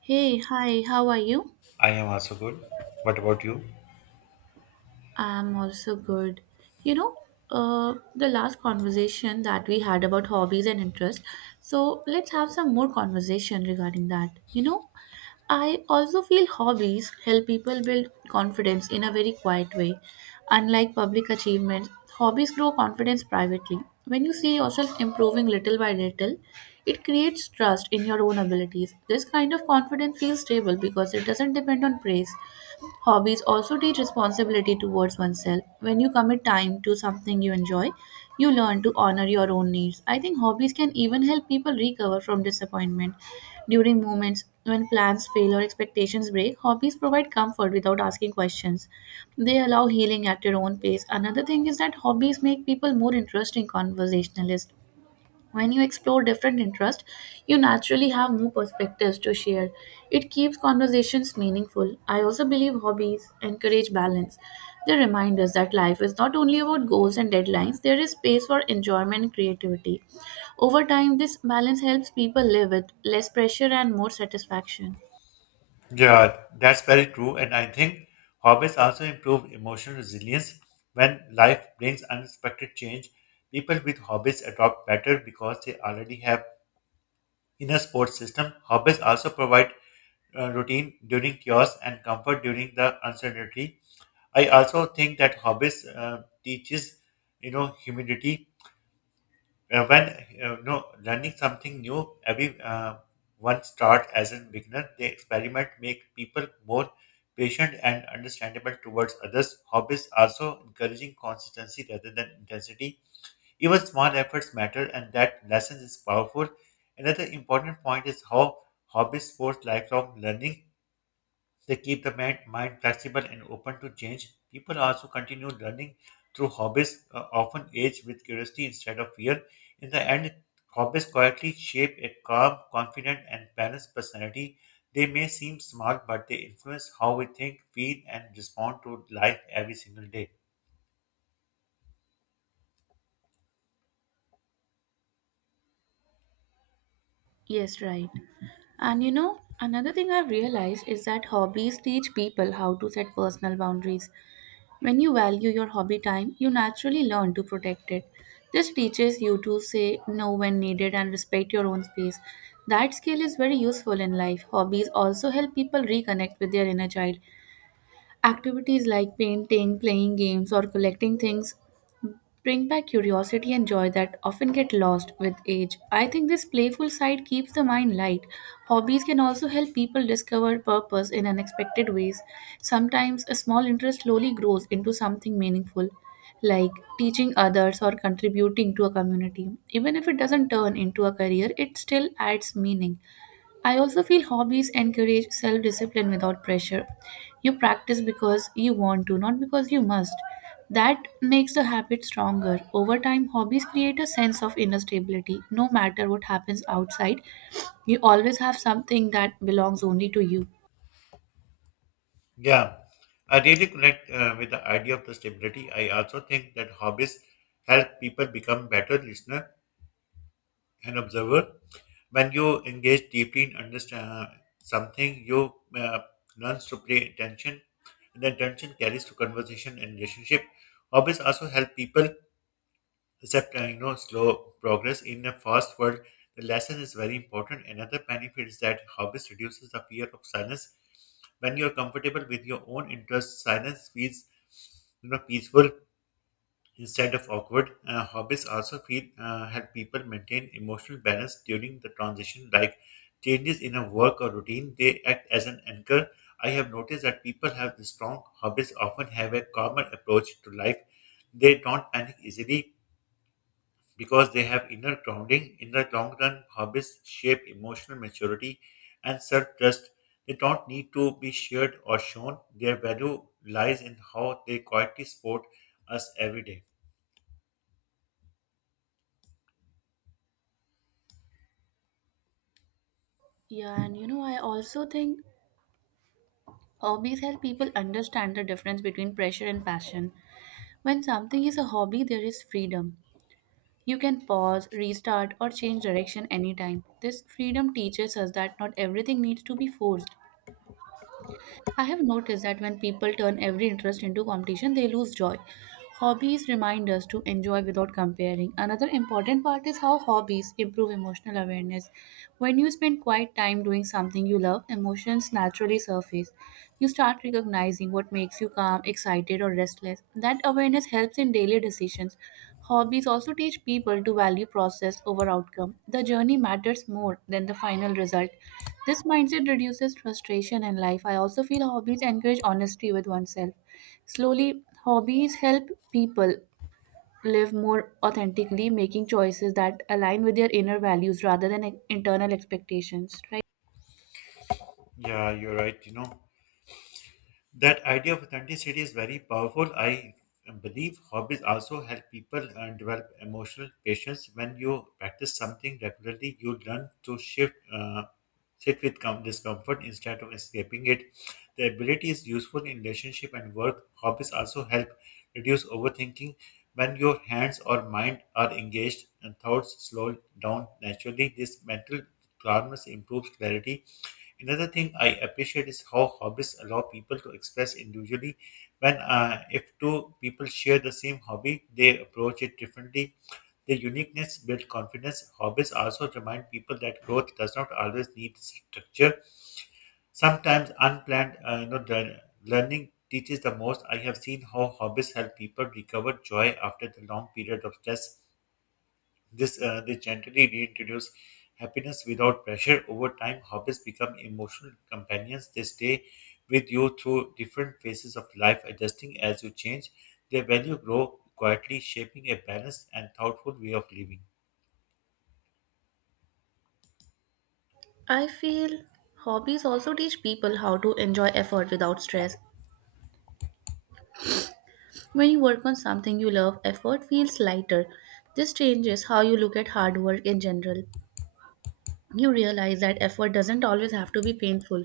Hey, hi, how are you? I am also good. What about you? I'm also good. You know, the last conversation that we had about hobbies and interest, so let's have some more conversation regarding that. You know, I also feel hobbies help people build confidence in a very quiet way. Unlike public achievements, hobbies grow confidence privately. When you see yourself improving little by little, it creates trust in your own abilities. This kind of confidence feels stable because it doesn't depend on praise. Hobbies also teach responsibility towards oneself. When you commit time to something you enjoy, you learn to honor your own needs. I think hobbies can even help people recover from disappointment. During moments when plans fail or expectations break, hobbies provide comfort without asking questions. They allow healing at your own pace. Another thing is that hobbies make people more interesting conversationalists. When you explore different interests, you naturally have more perspectives to share. It keeps conversations meaningful. I also believe hobbies encourage balance. They remind us that life is not only about goals and deadlines, there is space for enjoyment and creativity. Over time, this balance helps people live with less pressure and more satisfaction. Yeah, that's very true. And I think hobbies also improve emotional resilience. When life brings unexpected change, people with hobbies adopt better because they already have inner support system. Hobbies also provide routine during chaos and comfort during the uncertainty. I also think that hobbies teaches, humility when learning something new every one start as a beginner, they experiment, make people more patient and understandable towards others. Hobbies also encouraging consistency rather than intensity. Even small efforts matter, and that lesson is powerful. Another important point is how hobbies force lifelong learning. They keep the mind flexible and open to change. People also continue learning through hobbies, often age with curiosity instead of fear. In the end, hobbies quietly shape a calm, confident, and balanced personality. They may seem small, but they influence how we think, feel, and respond to life every single day. Yes, right. And you know, another thing I've realized is that hobbies teach people how to set personal boundaries. When you value your hobby time, you naturally learn to protect it. This teaches you to say no when needed and respect your own space. That skill is very useful in life. Hobbies also help people reconnect with their inner child. Activities like painting, playing games, or collecting things bring back curiosity and joy that often get lost with age. I think this playful side keeps the mind light. Hobbies can also help people discover purpose in unexpected ways. Sometimes a small interest slowly grows into something meaningful, like teaching others or contributing to a community. Even if it doesn't turn into a career, it still adds meaning. I also feel hobbies encourage self discipline without pressure. You practice because you want to, not because you must. That makes the habit stronger. Over time, hobbies create a sense of inner stability. No matter what happens outside, you always have something that belongs only to you. Yeah, I really connect with the idea of the stability. I also think that hobbies help people become better listener and observer. When you engage deeply in understand something, you learns to pay attention, and the attention carries to conversation and relationship. Hobbies also help people accept slow progress in a fast world. The lesson is very important. Another benefit is that hobbies reduces the fear of silence. When you are comfortable with your own interests, silence feels peaceful instead of awkward. Hobbies also feel help people maintain emotional balance during the transition, like changes in a work or routine. They act as an anchor. I have noticed that people have the strong hobbies often have a common approach to life. They don't panic easily because they have inner grounding. In the long run, hobbies shape emotional maturity and self-trust. They don't need to be shared or shown. Their value lies in how they quietly support us every day. Yeah, and you know, I also think hobbies help people understand the difference between pressure and passion. When something is a hobby, there is freedom. You can pause, restart, or change direction anytime. This freedom teaches us that not everything needs to be forced. I have noticed that when people turn every interest into competition, they lose joy. Hobbies remind us to enjoy without comparing. Another important part is how hobbies improve emotional awareness. When you spend quiet time doing something you love, emotions naturally surface. You start recognizing what makes you calm, excited, or restless. That awareness helps in daily decisions. Hobbies also teach people to value process over outcome. The journey matters more than the final result. This mindset reduces frustration in life. I also feel hobbies encourage honesty with oneself. Slowly, hobbies help people live more authentically, making choices that align with their inner values rather than internal expectations, right? Yeah, you're right. You know, that idea of authenticity is very powerful. I believe hobbies also help people develop emotional patience. When you practice something regularly, you learn to shift, sit with discomfort instead of escaping it. The ability is useful in relationship and work. Hobbies also help reduce overthinking. When your hands or mind are engaged and thoughts slow down naturally, this mental calmness improves clarity. Another thing I appreciate is how hobbies allow people to express individually. When If two people share the same hobby, they approach it differently. Their uniqueness builds confidence. Hobbies also remind people that growth does not always need structure. Sometimes unplanned, learning teaches the most. I have seen how hobbies help people recover joy after the long period of stress. This They gently reintroduce happiness without pressure. Over time, hobbies become emotional companions. They stay with you through different phases of life, adjusting as you change. Their value grow quietly, shaping a balanced and thoughtful way of living. I feel hobbies also teach people how to enjoy effort without stress. When you work on something you love, effort feels lighter. This changes how you look at hard work in general. You realize that effort doesn't always have to be painful.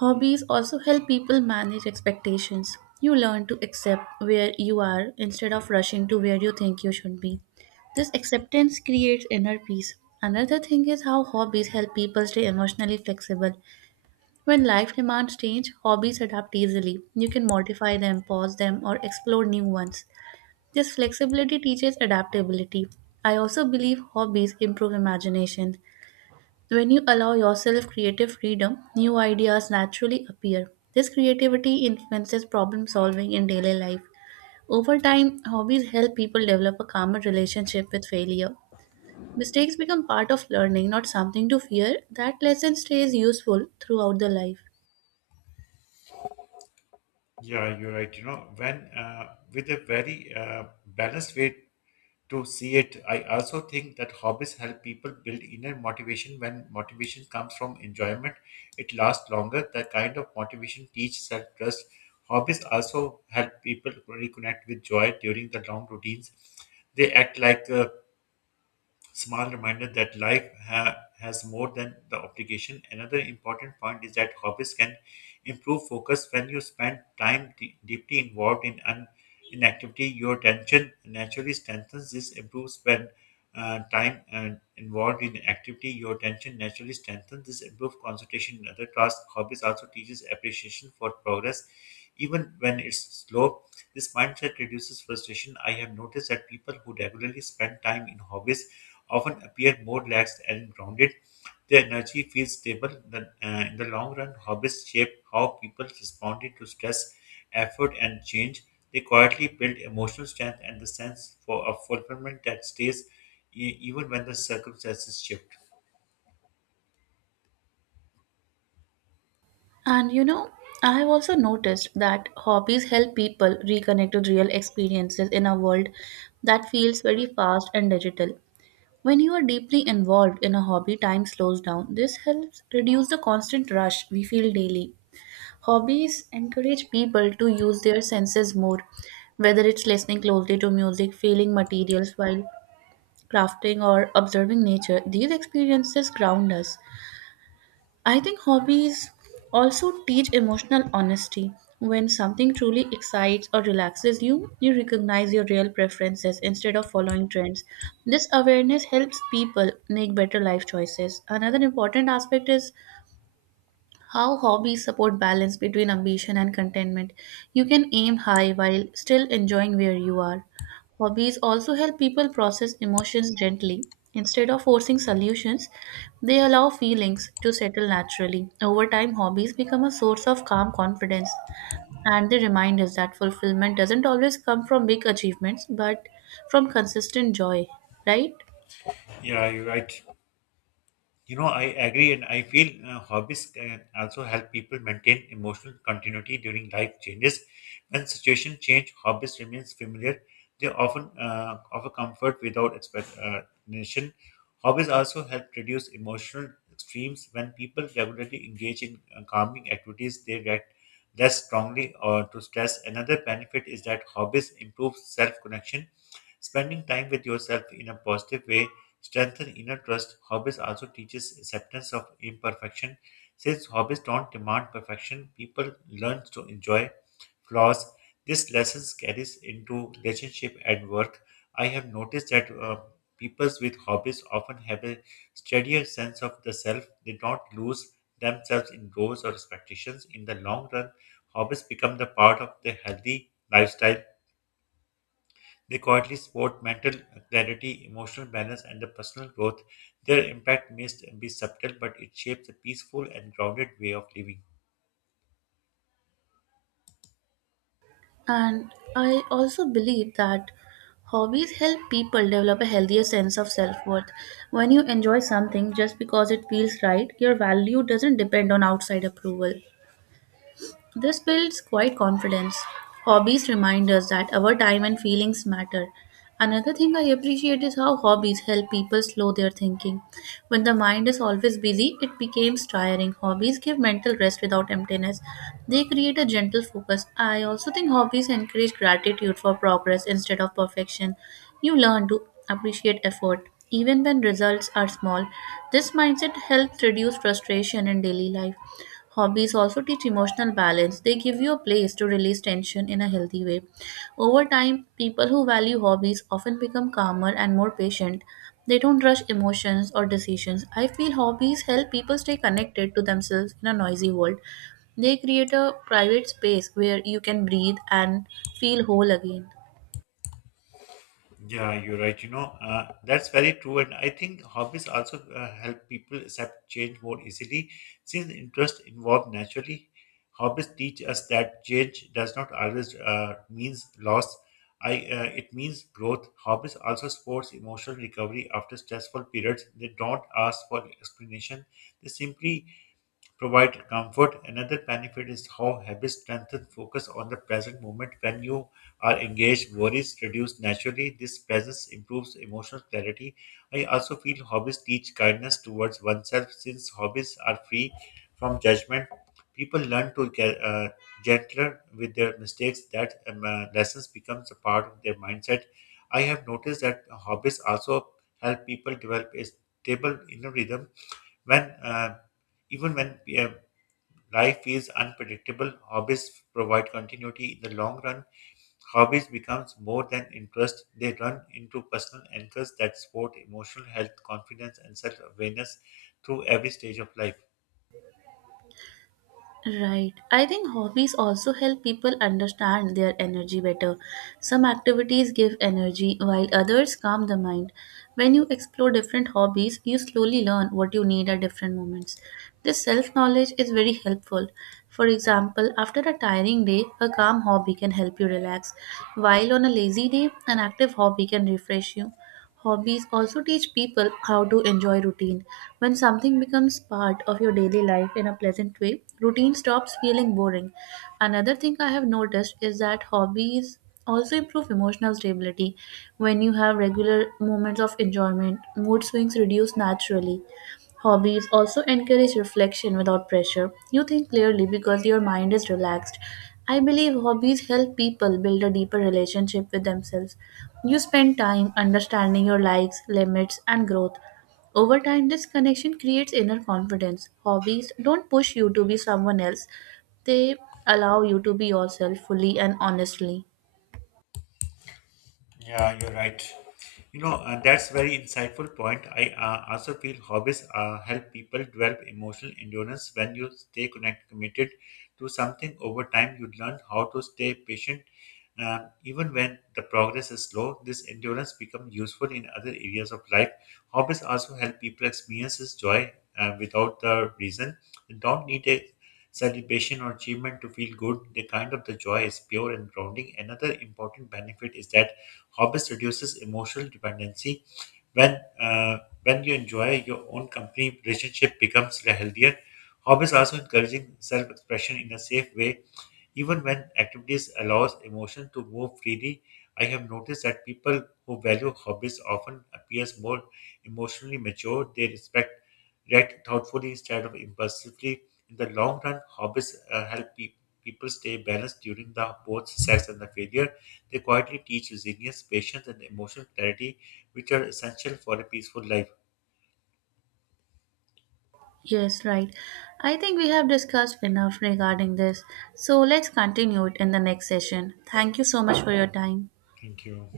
Hobbies also help people manage expectations. You learn to accept where you are instead of rushing to where you think you should be. This acceptance creates inner peace. Another thing is how hobbies help people stay emotionally flexible. When life demands change, hobbies adapt easily. You can modify them, pause them, or explore new ones. This flexibility teaches adaptability. I also believe hobbies improve imagination. When you allow yourself creative freedom, new ideas naturally appear. This creativity influences problem solving in daily life. Over time, hobbies help people develop a calmer relationship with failure. Mistakes become part of learning, not something to fear. That lesson stays useful throughout the life. Yeah, you're right. You know, when with a very balanced way to see it. I also think that hobbies help people build inner motivation. When motivation comes from enjoyment, it lasts longer. That kind of motivation teaches self trust. Hobbies also help people reconnect with joy during the long routines. They act like small reminder that life has more than the obligation. Another important point is that hobbies can improve focus when you spend time deeply involved in an in activity. Your attention naturally strengthens. This improves when time and involved in activity. Your attention naturally strengthens. This improves concentration in other tasks. Hobbies also teaches appreciation for progress, even when it's slow. This mindset reduces frustration. I have noticed that people who regularly spend time in hobbies often appear more relaxed and grounded. Their energy feels stable. In the long run, hobbies shape how people respond to stress, effort, and change. They quietly build emotional strength and the sense for, of fulfillment that stays even when the circumstances shift. And you know, I have also noticed that hobbies help people reconnect with real experiences in a world that feels very fast and digital. When you are deeply involved in a hobby, time slows down. This helps reduce the constant rush we feel daily. Hobbies encourage people to use their senses more, whether it's listening closely to music, feeling materials while crafting, or observing nature. These experiences ground us. I think hobbies also teach emotional honesty. When something truly excites or relaxes you, you recognize your real preferences instead of following trends. This awareness helps people make better life choices. Another important aspect is how hobbies support balance between ambition and contentment. You can aim high while still enjoying where you are. Hobbies also help people process emotions gently. Instead of forcing solutions, they allow feelings to settle naturally. Over time, hobbies become a source of calm confidence and they remind us that fulfillment doesn't always come from big achievements but from consistent joy, right? Yeah, you're right. You know, I agree, and I feel hobbies can also help people maintain emotional continuity during life changes. When situations change, hobbies remains familiar. They often offer comfort without explanation. Hobbies also help reduce emotional extremes. When people regularly engage in calming activities, they react less strongly or to stress. Another benefit is that hobbies improve self connection. Spending time with yourself in a positive way strengthen inner trust. Hobbies also teaches acceptance of imperfection. Since hobbies don't demand perfection, people learn to enjoy flaws. This lesson carries into relationship and work. I have noticed that people with hobbies often have a steadier sense of the self. They don't lose themselves in goals or expectations. In the long run, hobbies become the part of their healthy lifestyle. They quietly support mental clarity, emotional balance, and the personal growth. Their impact may be subtle, but it shapes a peaceful and grounded way of living. And I also believe that hobbies help people develop a healthier sense of self worth. When you enjoy something just because it feels right, your value doesn't depend on outside approval. This builds quite confidence. Hobbies remind us that our time and feelings matter. Another thing I appreciate is how hobbies help people slow their thinking. When the mind is always busy, it becomes tiring. Hobbies give mental rest without emptiness. They create a gentle focus. I also think hobbies encourage gratitude for progress instead of perfection. You learn to appreciate effort, even when results are small. This mindset helps reduce frustration in daily life. Hobbies also teach emotional balance. They give you a place to release tension in a healthy way. Over time, people who value hobbies often become calmer and more patient. They don't rush emotions or decisions. I feel hobbies help people stay connected to themselves in a noisy world. They create a private space where you can breathe and feel whole again. Yeah, you're right. You know, that's very true. And I think hobbies also help people accept change more easily. Since interest involved naturally, hobbies teach us that change does not always means loss. I It means growth. Hobbies also supports emotional recovery after stressful periods. They don't ask for explanation. They simply provide comfort. Another benefit is how habits strengthen focus on the present moment. When you are engaged, worries reduce naturally. This presence improves emotional clarity. I also feel hobbies teach kindness towards oneself since hobbies are free from judgment. People learn to get gentler with their mistakes. That lessons becomes a part of their mindset. I have noticed that hobbies also help people develop a stable inner rhythm when even when life is unpredictable, hobbies provide continuity in the long run. Hobbies becomes more than interest; they run into personal anchors that support emotional health, confidence, and self-awareness through every stage of life. Right. I think hobbies also help people understand their energy better. Some activities give energy while others calm the mind. When you explore different hobbies, you slowly learn what you need at different moments. This self knowledge is very helpful. For example, after a tiring day, a calm hobby can help you relax, while on a lazy day, an active hobby can refresh you. Hobbies also teach people how to enjoy routine. When something becomes part of your daily life in a pleasant way, routine stops feeling boring. Another thing I have noticed is that hobbies also improve emotional stability. When you have regular moments of enjoyment, mood swings reduce naturally. Hobbies also encourage reflection without pressure. You think clearly because your mind is relaxed. I believe hobbies help people build a deeper relationship with themselves. You spend time understanding your likes, limits, and growth. Over time, this connection creates inner confidence. Hobbies don't push you to be someone else, they allow you to be yourself fully and honestly. You know, that's very insightful point. I also feel hobbies help people develop emotional endurance. When you stay connected, committed to something over time, you learn how to stay patient. Even when the progress is slow, this endurance becomes useful in other areas of life. Hobbies also help people experience this joy without the reason. They don't need a celebration or achievement to feel good. The kind of the joy is pure and grounding. Another important benefit is that hobbies reduces emotional dependency. When uh, when you enjoy your own company, relationship becomes healthier. Hobbies also encouraging self-expression in a safe way, even when activities allows emotion to move freely. I have noticed that people who value hobbies often appears more emotionally mature. They respect react thoughtfully instead of impulsively. In the long run, hobbies help people stay balanced during the both success and the failure. They quietly teach resilience, patience, and emotional clarity, which are essential for a peaceful life. Yes, right. I think we have discussed enough regarding this. So let's continue it in the next session. Thank you so much for your time. Thank you.